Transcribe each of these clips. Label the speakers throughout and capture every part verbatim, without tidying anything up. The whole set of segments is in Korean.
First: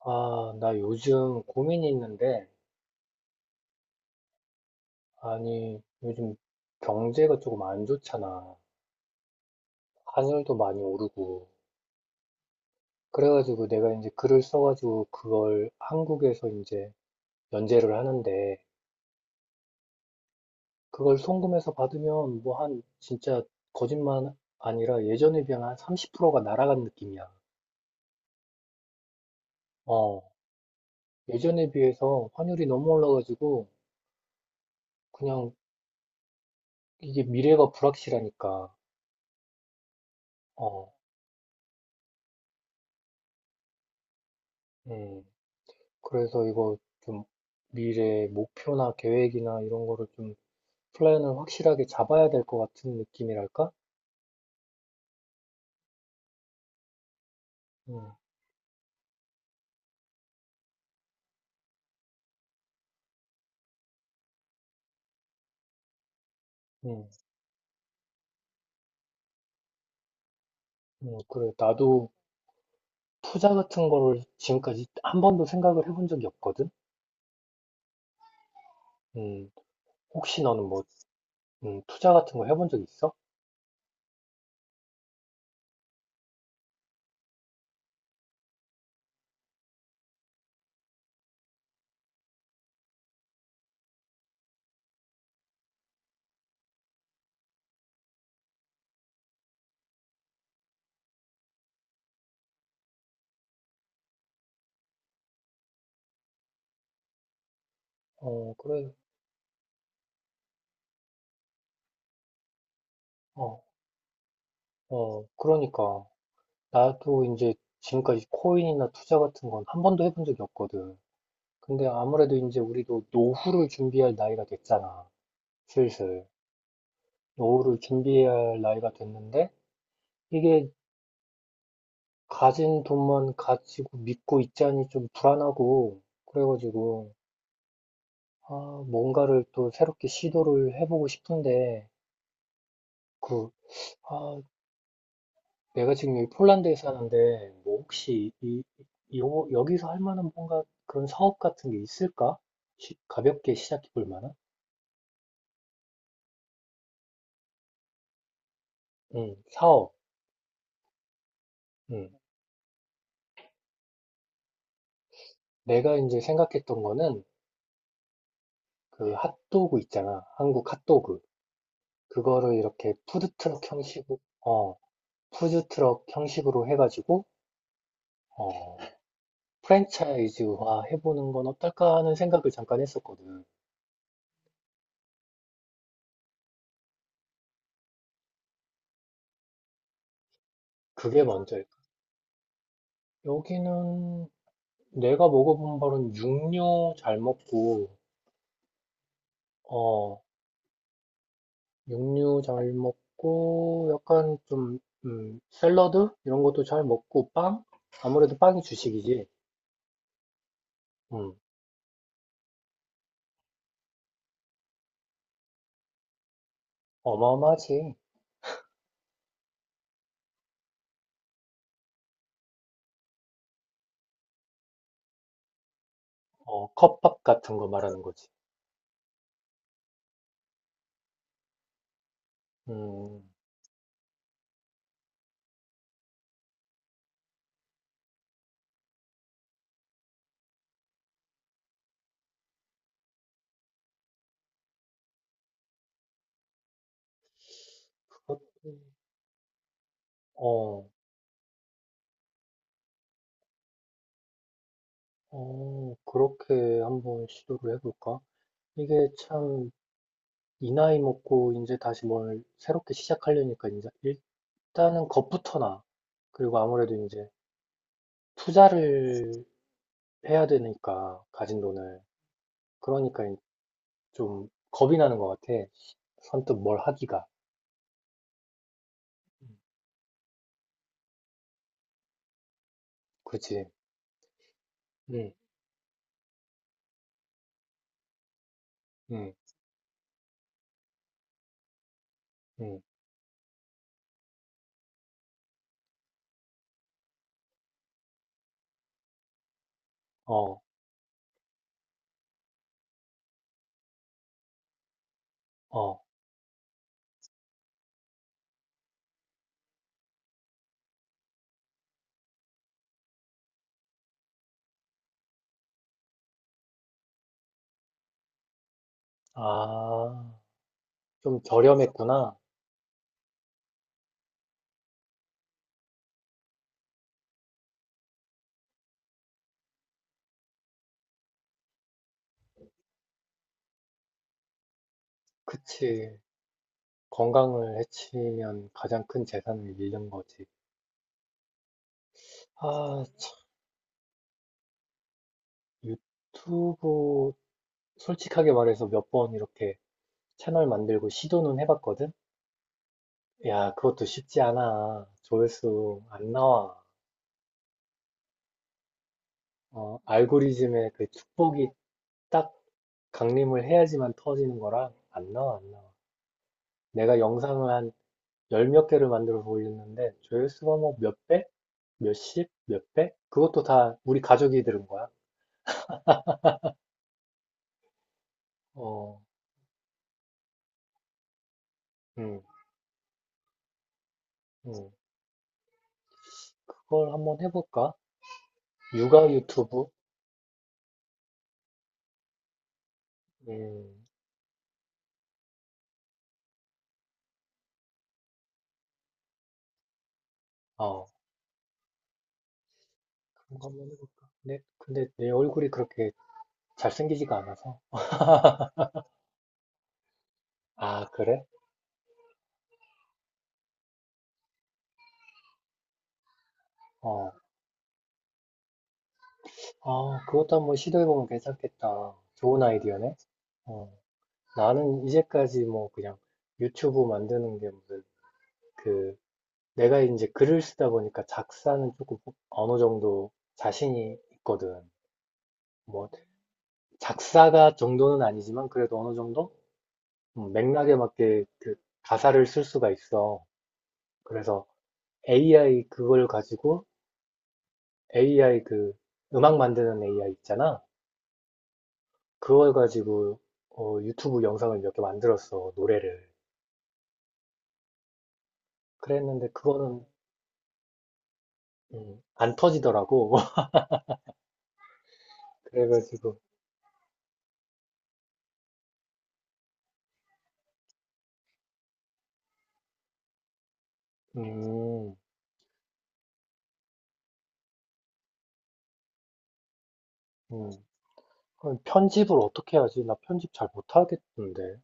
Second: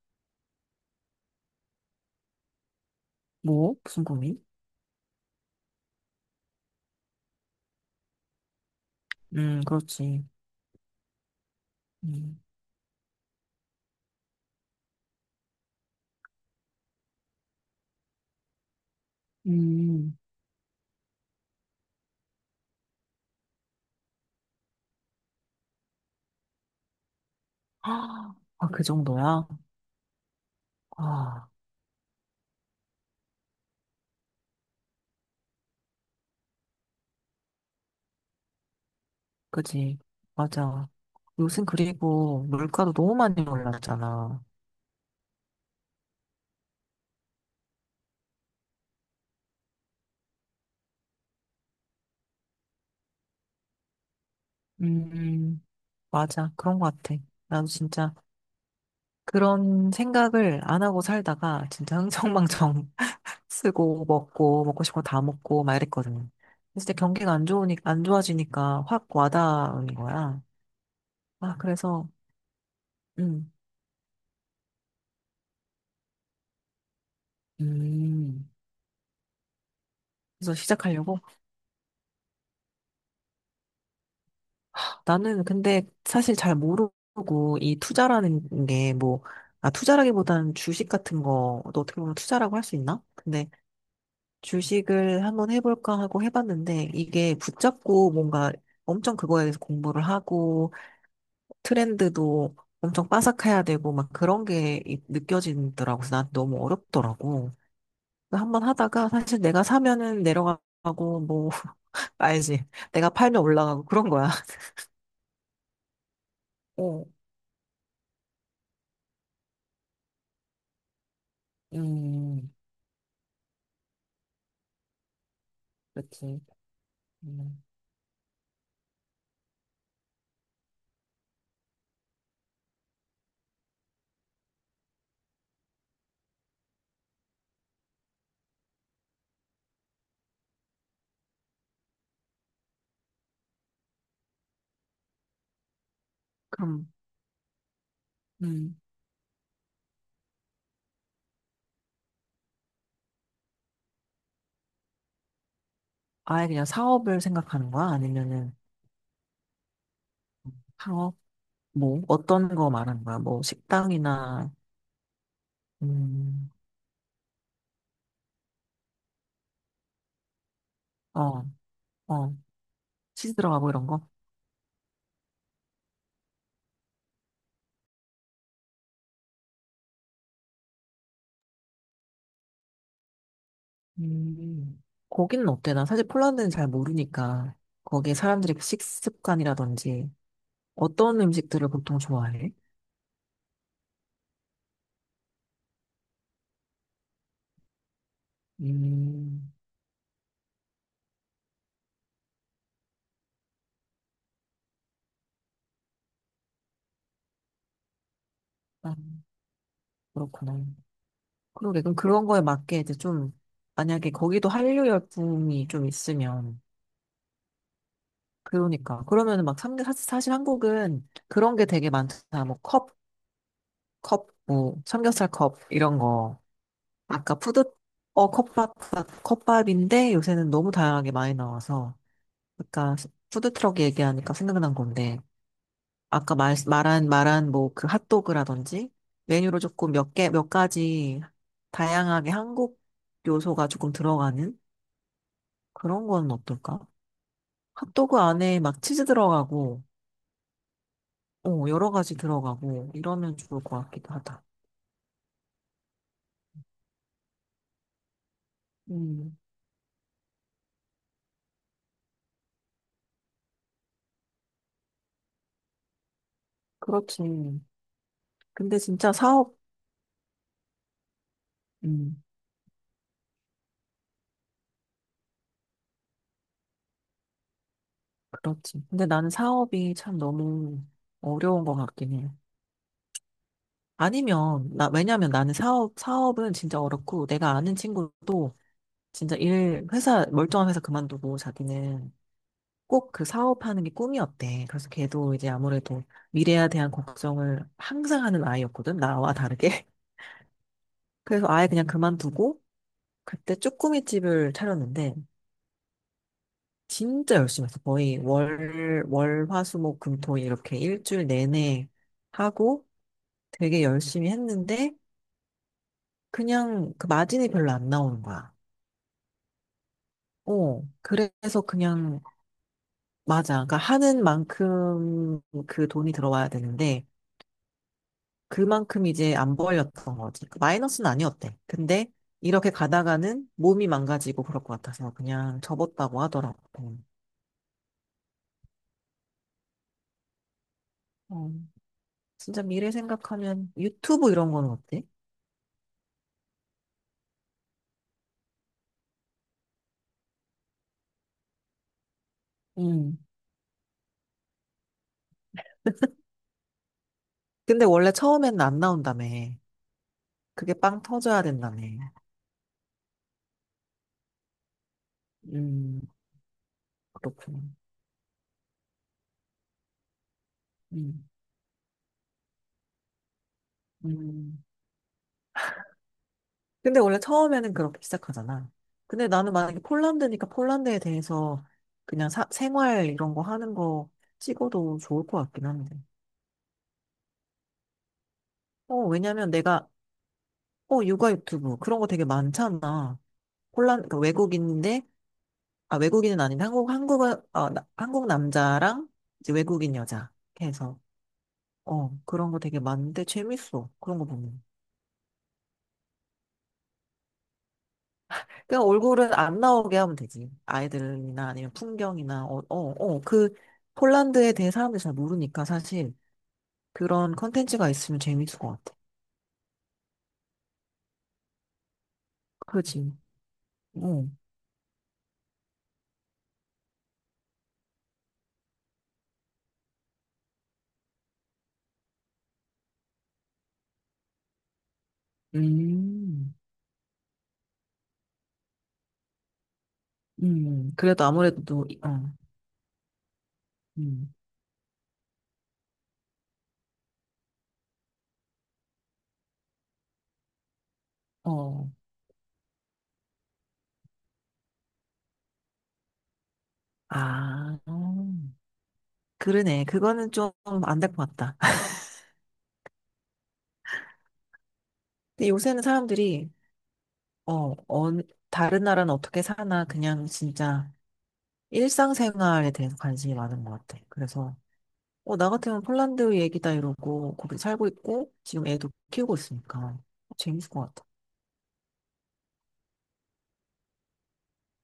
Speaker 1: 아, 나 요즘 고민이 있는데,
Speaker 2: 뭐? 무슨 고민?
Speaker 1: 아니, 요즘 경제가 조금 안 좋잖아.
Speaker 2: 음, 그렇지.
Speaker 1: 환율도 많이 오르고.
Speaker 2: 음.
Speaker 1: 그래가지고 내가 이제 글을 써가지고 그걸 한국에서 이제 연재를 하는데,
Speaker 2: 음.
Speaker 1: 그걸 송금해서 받으면 뭐 한, 진짜 거짓말 아니라 예전에 비하면 한 삼십 퍼센트가 날아간 느낌이야.
Speaker 2: 아, 그 정도야?
Speaker 1: 어,
Speaker 2: 아.
Speaker 1: 예전에 비해서 환율이 너무 올라가지고, 그냥 이게 미래가 불확실하니까.
Speaker 2: 그지. 맞아.
Speaker 1: 어,
Speaker 2: 요즘 그리고 물가도 너무 많이 올랐잖아.
Speaker 1: 음. 그래서 이거 좀 미래 목표나 계획이나 이런 거를 좀 플랜을 확실하게 잡아야 될 것 같은 느낌이랄까?
Speaker 2: 음, 맞아. 그런 것 같아. 나도
Speaker 1: 음,
Speaker 2: 진짜 그런 생각을 안 하고 살다가 진짜 흥청망청 쓰고 먹고 먹고 싶은 거 다 먹고 막 이랬거든. 근데 진짜
Speaker 1: 음,
Speaker 2: 경기가 안 좋으니까 안 좋아지니까 확 와닿은 거야.
Speaker 1: 음, 그래.
Speaker 2: 아, 그래서
Speaker 1: 나도
Speaker 2: 음,
Speaker 1: 투자 같은 거를 지금까지 한 번도 생각을 해본 적이 없거든?
Speaker 2: 음.
Speaker 1: 음, 혹시
Speaker 2: 그래서
Speaker 1: 너는 뭐,
Speaker 2: 시작하려고.
Speaker 1: 음, 투자 같은 거 해본 적 있어?
Speaker 2: 나는 근데 사실 잘 모르고 이 투자라는 게 뭐, 아, 투자라기보다는 주식 같은 거도 어떻게 보면 투자라고 할 수 있나? 근데 주식을 한번 해볼까 하고 해봤는데 이게 붙잡고 뭔가 엄청 그거에 대해서 공부를 하고 트렌드도 엄청 빠삭해야 되고 막 그런 게 이- 느껴지더라고. 그래서 난 너무 어렵더라고. 그래서
Speaker 1: 어,
Speaker 2: 한번
Speaker 1: 그래.
Speaker 2: 하다가 사실 내가 사면은 내려가고 뭐, 알지. 내가 팔면
Speaker 1: 어,
Speaker 2: 올라가고 그런 거야.
Speaker 1: 어, 그러니까.
Speaker 2: 어.
Speaker 1: 나도 이제 지금까지 코인이나 투자 같은 건 한 번도 해본 적이 없거든. 근데 아무래도
Speaker 2: 음,
Speaker 1: 이제 우리도 노후를 준비할 나이가 됐잖아. 슬슬.
Speaker 2: 그렇지. 음.
Speaker 1: 노후를 준비해야 할 나이가 됐는데 이게 가진 돈만 가지고 믿고 있자니 좀 불안하고 그래가지고 아, 뭔가를 또 새롭게 시도를 해보고 싶은데 그 아, 내가 지금 여기 폴란드에
Speaker 2: 그럼.
Speaker 1: 사는데 뭐 혹시 이,
Speaker 2: 음.
Speaker 1: 이 요- 여기서 할 만한 뭔가 그런 사업 같은 게 있을까? 시- 가볍게 시작해 볼 만한?
Speaker 2: 아예 그냥 사업을 생각하는 거야? 아니면은
Speaker 1: 응 사업.
Speaker 2: 창업? 뭐,
Speaker 1: 응.
Speaker 2: 어떤 거 말하는 거야? 뭐, 식당이나.
Speaker 1: 내가 이제
Speaker 2: 음.
Speaker 1: 생각했던 거는 그 핫도그 있잖아. 한국 핫도그.
Speaker 2: 어. 어,
Speaker 1: 그거를 이렇게
Speaker 2: 치즈
Speaker 1: 푸드트럭
Speaker 2: 들어가고 이런 거?
Speaker 1: 형식으로, 어, 푸드트럭 형식으로 해가지고, 어, 프랜차이즈화 해보는 건 어떨까 하는 생각을 잠깐 했었거든.
Speaker 2: 음. 거기는 어때? 나 사실 폴란드는 잘 모르니까, 거기에 사람들의 식습관이라든지, 어떤
Speaker 1: 그게 먼저일
Speaker 2: 음식들을
Speaker 1: 거야.
Speaker 2: 보통 좋아해?
Speaker 1: 여기는 내가 먹어본 바로는 육류 잘 먹고,
Speaker 2: 음.
Speaker 1: 어, 육류 잘 먹고, 약간 좀, 음, 샐러드? 이런 것도 잘 먹고, 빵? 아무래도 빵이
Speaker 2: 아,
Speaker 1: 주식이지.
Speaker 2: 그렇구나.
Speaker 1: 음,
Speaker 2: 그러게, 그럼 그런 거에 맞게 이제 좀, 만약에 거기도 한류 열풍이 좀 있으면,
Speaker 1: 어마어마하지.
Speaker 2: 그러니까. 그러면은 막 삼겹, 사실, 사실 한국은 그런 게 되게 많잖아. 뭐 컵, 컵, 뭐 삼겹살 컵, 이런 거.
Speaker 1: 어, 컵밥
Speaker 2: 아까
Speaker 1: 같은
Speaker 2: 푸드,
Speaker 1: 거 말하는 거지.
Speaker 2: 어, 컵밥, 컵밥인데 요새는 너무 다양하게 많이 나와서. 아까
Speaker 1: 음,
Speaker 2: 푸드트럭 얘기하니까 생각난 건데. 아까 말, 말한, 말한 뭐 그 핫도그라든지 메뉴로 조금 몇 개, 몇 가지 다양하게 한국 요소가 조금 들어가는 그런 건 어떨까? 핫도그
Speaker 1: 그것도,
Speaker 2: 안에 막 치즈 들어가고
Speaker 1: 어,
Speaker 2: 어, 여러 가지 들어가고 이러면 좋을 것 같기도 하다.
Speaker 1: 어, 그렇게 한번 시도를 해볼까? 이게
Speaker 2: 음,
Speaker 1: 참, 이 나이 먹고 이제 다시 뭘 새롭게 시작하려니까 이제 일단은 겁부터 나. 그리고 아무래도
Speaker 2: 그렇지.
Speaker 1: 이제
Speaker 2: 근데 진짜
Speaker 1: 투자를
Speaker 2: 사업,
Speaker 1: 해야 되니까, 가진 돈을.
Speaker 2: 음,
Speaker 1: 그러니까 좀 겁이 나는 것 같아. 선뜻 뭘 하기가.
Speaker 2: 그렇지. 근데 나는 사업이 참 너무 어려운 것 같긴 해.
Speaker 1: 그치?
Speaker 2: 아니면, 나, 왜냐면
Speaker 1: 응,
Speaker 2: 나는 사업, 사업은 진짜 어렵고 내가 아는 친구도
Speaker 1: 응,
Speaker 2: 진짜 일, 회사, 멀쩡한 회사 그만두고 자기는
Speaker 1: 응.
Speaker 2: 꼭 그 사업하는 게 꿈이었대. 그래서 걔도 이제 아무래도 미래에 대한 걱정을 항상 하는 아이였거든. 나와 다르게.
Speaker 1: 어,
Speaker 2: 그래서 아예 그냥 그만두고 그때 쭈꾸미집을 차렸는데
Speaker 1: 어.
Speaker 2: 진짜 열심히 했어. 거의 월, 월, 화, 수, 목, 금, 토 이렇게 일주일 내내 하고 되게 열심히 했는데 그냥 그 마진이 별로 안 나오는 거야.
Speaker 1: 아,
Speaker 2: 어,
Speaker 1: 좀
Speaker 2: 그래서 그냥
Speaker 1: 저렴했구나.
Speaker 2: 맞아. 그러니까 하는 만큼 그 돈이 들어와야 되는데 그만큼 이제 안 벌렸던 거지. 마이너스는 아니었대. 근데 이렇게 가다가는 몸이 망가지고 그럴 것 같아서 그냥
Speaker 1: 그치.
Speaker 2: 접었다고 하더라고.
Speaker 1: 건강을 해치면 가장 큰 재산을 잃는 거지.
Speaker 2: 어. 진짜 미래
Speaker 1: 아, 참,
Speaker 2: 생각하면 유튜브 이런 거는 어때?
Speaker 1: 유튜브 솔직하게 말해서 몇 번 이렇게 채널 만들고 시도는 해봤거든?
Speaker 2: 음.
Speaker 1: 야, 그것도 쉽지 않아. 조회수 안 나와.
Speaker 2: 근데 원래 처음에는 안 나온다며.
Speaker 1: 어,
Speaker 2: 그게
Speaker 1: 알고리즘의
Speaker 2: 빵
Speaker 1: 그
Speaker 2: 터져야
Speaker 1: 축복이
Speaker 2: 된다며.
Speaker 1: 딱 강림을 해야지만 터지는 거라 안 나와, 안 나와.
Speaker 2: 음,
Speaker 1: 내가
Speaker 2: 그렇구나.
Speaker 1: 영상을 한 열몇 개를 만들어서 올렸는데 조회수가 뭐 몇
Speaker 2: 음.
Speaker 1: 백? 몇십? 몇 백? 그것도 다 우리 가족이
Speaker 2: 음.
Speaker 1: 들은 거야.
Speaker 2: 근데 원래 처음에는 그렇게 시작하잖아.
Speaker 1: 어,
Speaker 2: 근데 나는 만약에 폴란드니까 폴란드에 대해서 그냥
Speaker 1: 음,
Speaker 2: 사- 생활 이런 거 하는 거
Speaker 1: 음.
Speaker 2: 찍어도 좋을 것 같긴 한데.
Speaker 1: 그걸 한번 해볼까?
Speaker 2: 어,
Speaker 1: 육아
Speaker 2: 왜냐면
Speaker 1: 유튜브?
Speaker 2: 내가, 어, 육아 유튜브 그런 거 되게 많잖아. 폴란,
Speaker 1: 음.
Speaker 2: 그러니까 외국인인데 아, 외국인은 아닌데 한국 한국 어, 나- 한국 남자랑 이제 외국인 여자 이렇게 해서
Speaker 1: 어.
Speaker 2: 어 그런 거 되게 많은데
Speaker 1: 거
Speaker 2: 재밌어
Speaker 1: 한번
Speaker 2: 그런 거
Speaker 1: 해볼까?
Speaker 2: 보면.
Speaker 1: 근데, 근데 내 얼굴이 그렇게 잘생기지가 않아서.
Speaker 2: 그냥 얼굴은 안 나오게 하면 되지.
Speaker 1: 아, 그래?
Speaker 2: 아이들이나 아니면 풍경이나 어어어그 폴란드에 대해 사람들이 잘 모르니까 사실
Speaker 1: 어.
Speaker 2: 그런 컨텐츠가 있으면 재밌을 것 같아.
Speaker 1: 아, 그것도 한번 시도해보면 괜찮겠다. 좋은
Speaker 2: 그렇지.
Speaker 1: 아이디어네. 어.
Speaker 2: 어.
Speaker 1: 나는 이제까지 뭐 그냥 유튜브 만드는 게 무슨 그 내가 이제 글을 쓰다 보니까 작사는 조금 어느 정도 자신이 있거든. 뭐
Speaker 2: 음.
Speaker 1: 작사가 정도는 아니지만 그래도 어느 정도 음,
Speaker 2: 음.
Speaker 1: 맥락에
Speaker 2: 그래도
Speaker 1: 맞게
Speaker 2: 아무래도,
Speaker 1: 그
Speaker 2: 또 이- 어,
Speaker 1: 가사를 쓸 수가 있어.
Speaker 2: 음.
Speaker 1: 그래서 에이아이 그걸 가지고 에이아이 그 음악 만드는 에이아이 있잖아.
Speaker 2: 어.
Speaker 1: 그걸 가지고 어, 유튜브 영상을 몇 개 만들었어, 노래를.
Speaker 2: 아. 음.
Speaker 1: 그랬는데
Speaker 2: 그러네.
Speaker 1: 그거는
Speaker 2: 그거는 좀 안 될 것 같다.
Speaker 1: 음, 안 터지더라고.
Speaker 2: 근데 요새는
Speaker 1: 그래가지고
Speaker 2: 사람들이 어, 어, 다른 나라는 어떻게 사나, 그냥 진짜 일상생활에 대해서 관심이 많은 것 같아. 그래서,
Speaker 1: 음,
Speaker 2: 어, 나 같으면 폴란드 얘기다 이러고, 거기 살고 있고, 지금 애도 키우고 있으니까. 재밌을
Speaker 1: 음.
Speaker 2: 것 같아.
Speaker 1: 그럼 편집을 어떻게 하지? 나 편집 잘 못하겠던데.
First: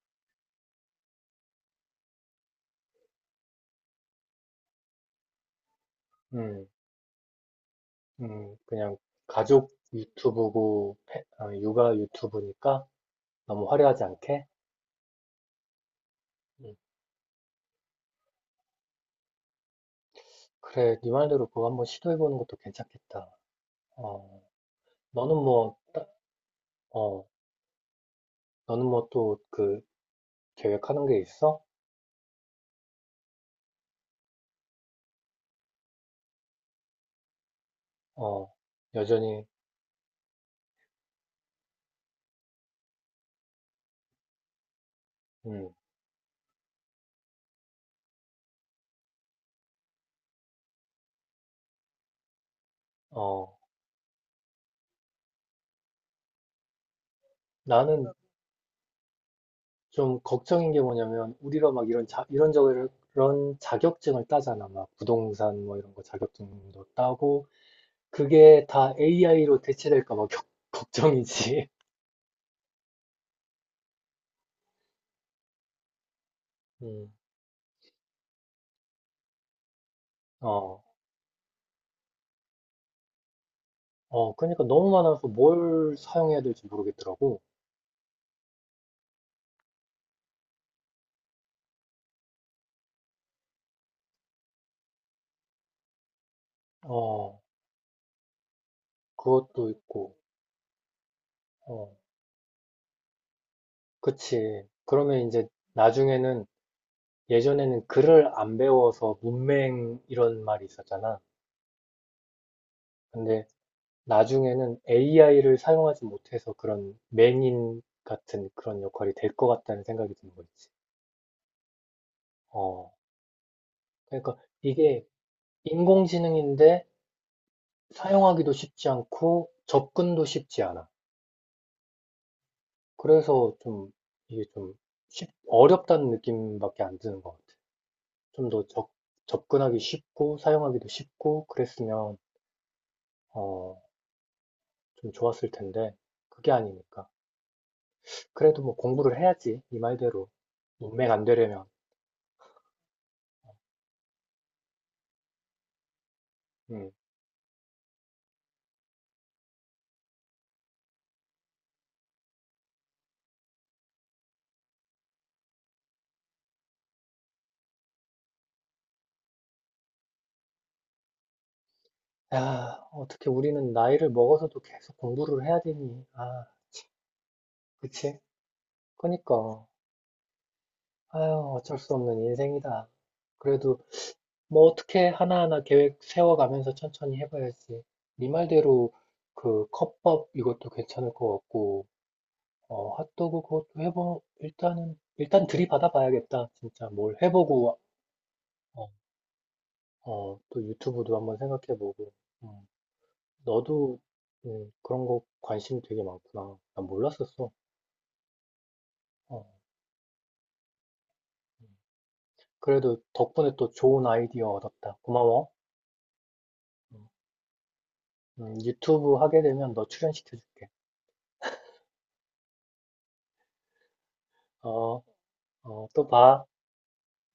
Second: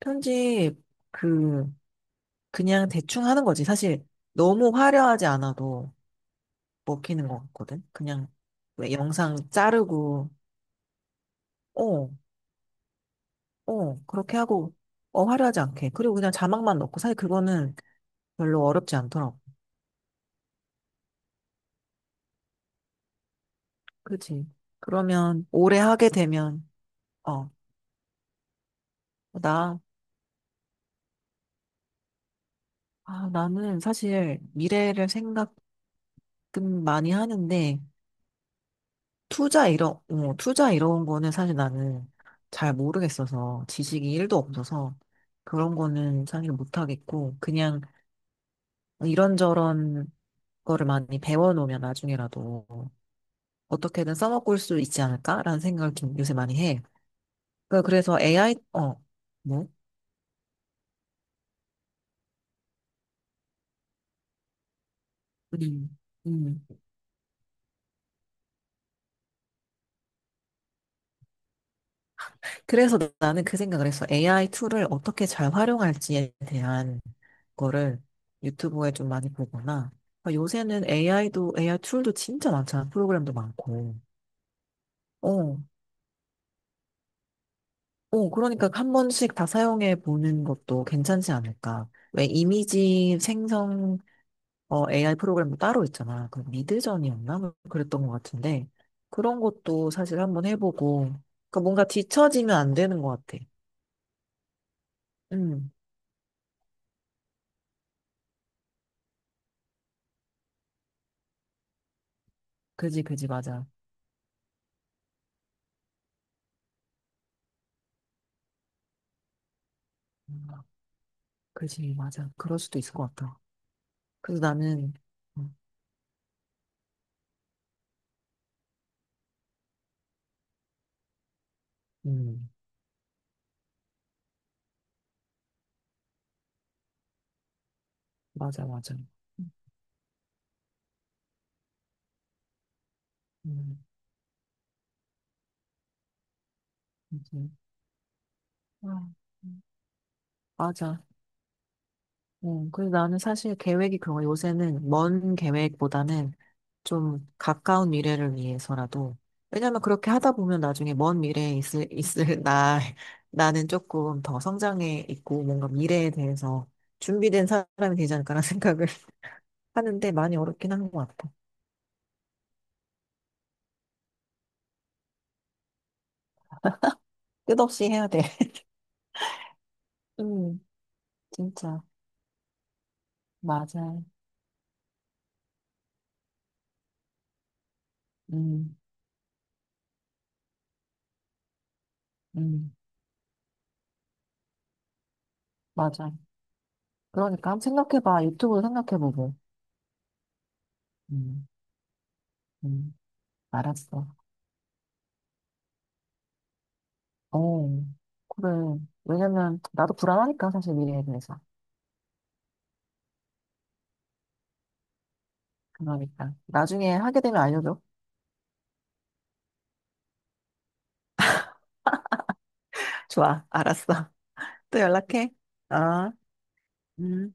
Speaker 2: 편집, 그, 그냥 대충 하는 거지. 사실, 너무 화려하지 않아도
Speaker 1: 음,
Speaker 2: 먹히는 것 같거든. 그냥,
Speaker 1: 음,
Speaker 2: 왜
Speaker 1: 그냥
Speaker 2: 영상
Speaker 1: 가족
Speaker 2: 자르고,
Speaker 1: 유튜브고 페- 어, 육아
Speaker 2: 어,
Speaker 1: 유튜브니까 너무
Speaker 2: 어,
Speaker 1: 화려하지
Speaker 2: 그렇게
Speaker 1: 않게.
Speaker 2: 하고, 어, 화려하지 않게. 그리고 그냥
Speaker 1: 음,
Speaker 2: 자막만 넣고, 사실 그거는 별로 어렵지 않더라고.
Speaker 1: 그래, 네 말대로 그거 한번 시도해보는 것도 괜찮겠다. 어,
Speaker 2: 그지.
Speaker 1: 너는
Speaker 2: 그러면
Speaker 1: 뭐,
Speaker 2: 오래 하게 되면,
Speaker 1: 어,
Speaker 2: 어,
Speaker 1: 너는 뭐또
Speaker 2: 나,
Speaker 1: 그 계획하는 게 있어?
Speaker 2: 아, 나는 사실 미래를 생각은 많이 하는데,
Speaker 1: 어, 여전히,
Speaker 2: 투자 이런, 어, 투자 이런 거는 사실 나는 잘 모르겠어서, 지식이 일 도 없어서,
Speaker 1: 음,
Speaker 2: 그런 거는 사실 못하겠고, 그냥 이런저런 거를 많이 배워놓으면 나중에라도
Speaker 1: 어,
Speaker 2: 어떻게든 써먹을 수 있지 않을까라는 생각을 좀 요새 많이 해. 그-
Speaker 1: 나는
Speaker 2: 그래서 에이아이, 어, 뭐?
Speaker 1: 좀 걱정인 게 뭐냐면, 우리가 막 이런 자, 이런저런 자격증을 따잖아. 막 부동산 뭐 이런
Speaker 2: 음.
Speaker 1: 거
Speaker 2: 음.
Speaker 1: 자격증도 따고, 그게 다 에이아이로 대체될까 봐 겨- 걱정이지.
Speaker 2: 그래서 나는 그 생각을 했어. 에이아이 툴을 어떻게 잘 활용할지에 대한
Speaker 1: 음,
Speaker 2: 거를 유튜브에 좀 많이 보거나. 그러니까
Speaker 1: 어,
Speaker 2: 요새는 에이아이도, 에이아이 툴도 진짜 많잖아. 프로그램도 많고.
Speaker 1: 어, 그러니까 너무 많아서
Speaker 2: 어.
Speaker 1: 뭘 사용해야 될지 모르겠더라고.
Speaker 2: 어, 그러니까 한 번씩 다 사용해 보는 것도 괜찮지 않을까. 왜 이미지 생성 어, 에이아이 프로그램도 따로 있잖아. 그 미드전이었나?
Speaker 1: 어,
Speaker 2: 뭐 그랬던 것 같은데. 그런
Speaker 1: 그것도
Speaker 2: 것도
Speaker 1: 있고,
Speaker 2: 사실 한번 해보고. 그러니까 뭔가
Speaker 1: 어,
Speaker 2: 뒤처지면 안 되는 것 같아.
Speaker 1: 그치. 그러면 이제
Speaker 2: 음.
Speaker 1: 나중에는 예전에는 글을 안 배워서 문맹 이런 말이 있었잖아.
Speaker 2: 그지, 그지,
Speaker 1: 근데
Speaker 2: 맞아.
Speaker 1: 나중에는 에이아이를 사용하지 못해서 그런 맹인 같은 그런 역할이 될 것 같다는 생각이 드는 거지.
Speaker 2: 그지, 맞아. 그럴 수도 있을
Speaker 1: 어,
Speaker 2: 것 같아.
Speaker 1: 그러니까
Speaker 2: 그래서 나는,
Speaker 1: 이게
Speaker 2: 음,
Speaker 1: 인공지능인데 사용하기도 쉽지 않고 접근도 쉽지 않아.
Speaker 2: 음,
Speaker 1: 그래서 좀 이게 좀 쉽, 어렵다는 느낌밖에 안 드는 것 같아. 좀
Speaker 2: 맞아,
Speaker 1: 더
Speaker 2: 맞아.
Speaker 1: 접근하기 쉽고 사용하기도 쉽고 그랬으면 어,
Speaker 2: 음.
Speaker 1: 좀 좋았을 텐데 그게 아니니까.
Speaker 2: 그지.
Speaker 1: 그래도 뭐
Speaker 2: 아.
Speaker 1: 공부를 해야지
Speaker 2: 음.
Speaker 1: 이 말대로 문
Speaker 2: 맞아.
Speaker 1: 맥안 되려면.
Speaker 2: 음, 그래서 나는 사실 계획이 그런 거, 요새는 먼 계획보다는
Speaker 1: 음.
Speaker 2: 좀 가까운 미래를 위해서라도, 왜냐면 그렇게 하다 보면 나중에 먼 미래에 있을, 있을 나, 나는 조금 더 성장해 있고, 뭔가 미래에 대해서 준비된 사람이 되지 않을까라는 생각을 하는데 많이 어렵긴 한 것 같아.
Speaker 1: 야, 어떻게 우리는 나이를 먹어서도 계속 공부를 해야 되니? 아,
Speaker 2: 끝없이 해야 돼.
Speaker 1: 그치? 그니까.
Speaker 2: 음.
Speaker 1: 아유, 어쩔
Speaker 2: 진짜.
Speaker 1: 수 없는 인생이다. 그래도
Speaker 2: 맞아요.
Speaker 1: 뭐 어떻게 하나하나 계획 세워가면서 천천히 해봐야지. 네
Speaker 2: 음.
Speaker 1: 말대로 그 컵밥 이것도 괜찮을 것 같고,
Speaker 2: 음,
Speaker 1: 어, 핫도그 그것도 해보, 일단은, 일단 들이받아
Speaker 2: 맞아.
Speaker 1: 봐야겠다. 진짜 뭘
Speaker 2: 그러니까 한번
Speaker 1: 해보고,
Speaker 2: 생각해봐. 유튜브로
Speaker 1: 어,
Speaker 2: 생각해보고.
Speaker 1: 어, 또 유튜브도 한번
Speaker 2: 음.
Speaker 1: 생각해보고, 음,
Speaker 2: 음,
Speaker 1: 너도
Speaker 2: 알았어.
Speaker 1: 음, 그런 거 관심이 되게 많구나. 난 몰랐었어.
Speaker 2: 어, 그래.
Speaker 1: 어,
Speaker 2: 왜냐면 나도 불안하니까 사실 미래에 대해서.
Speaker 1: 음. 그래도 덕분에 또 좋은 아이디어 얻었다. 고마워.
Speaker 2: 그러니까 나중에
Speaker 1: 음,
Speaker 2: 하게 되면 알려줘.
Speaker 1: 음, 유튜브 하게 되면 너 출연시켜줄게.
Speaker 2: 좋아, 알았어. 또
Speaker 1: 어,
Speaker 2: 연락해.
Speaker 1: 어, 또
Speaker 2: 어.
Speaker 1: 봐.
Speaker 2: 음.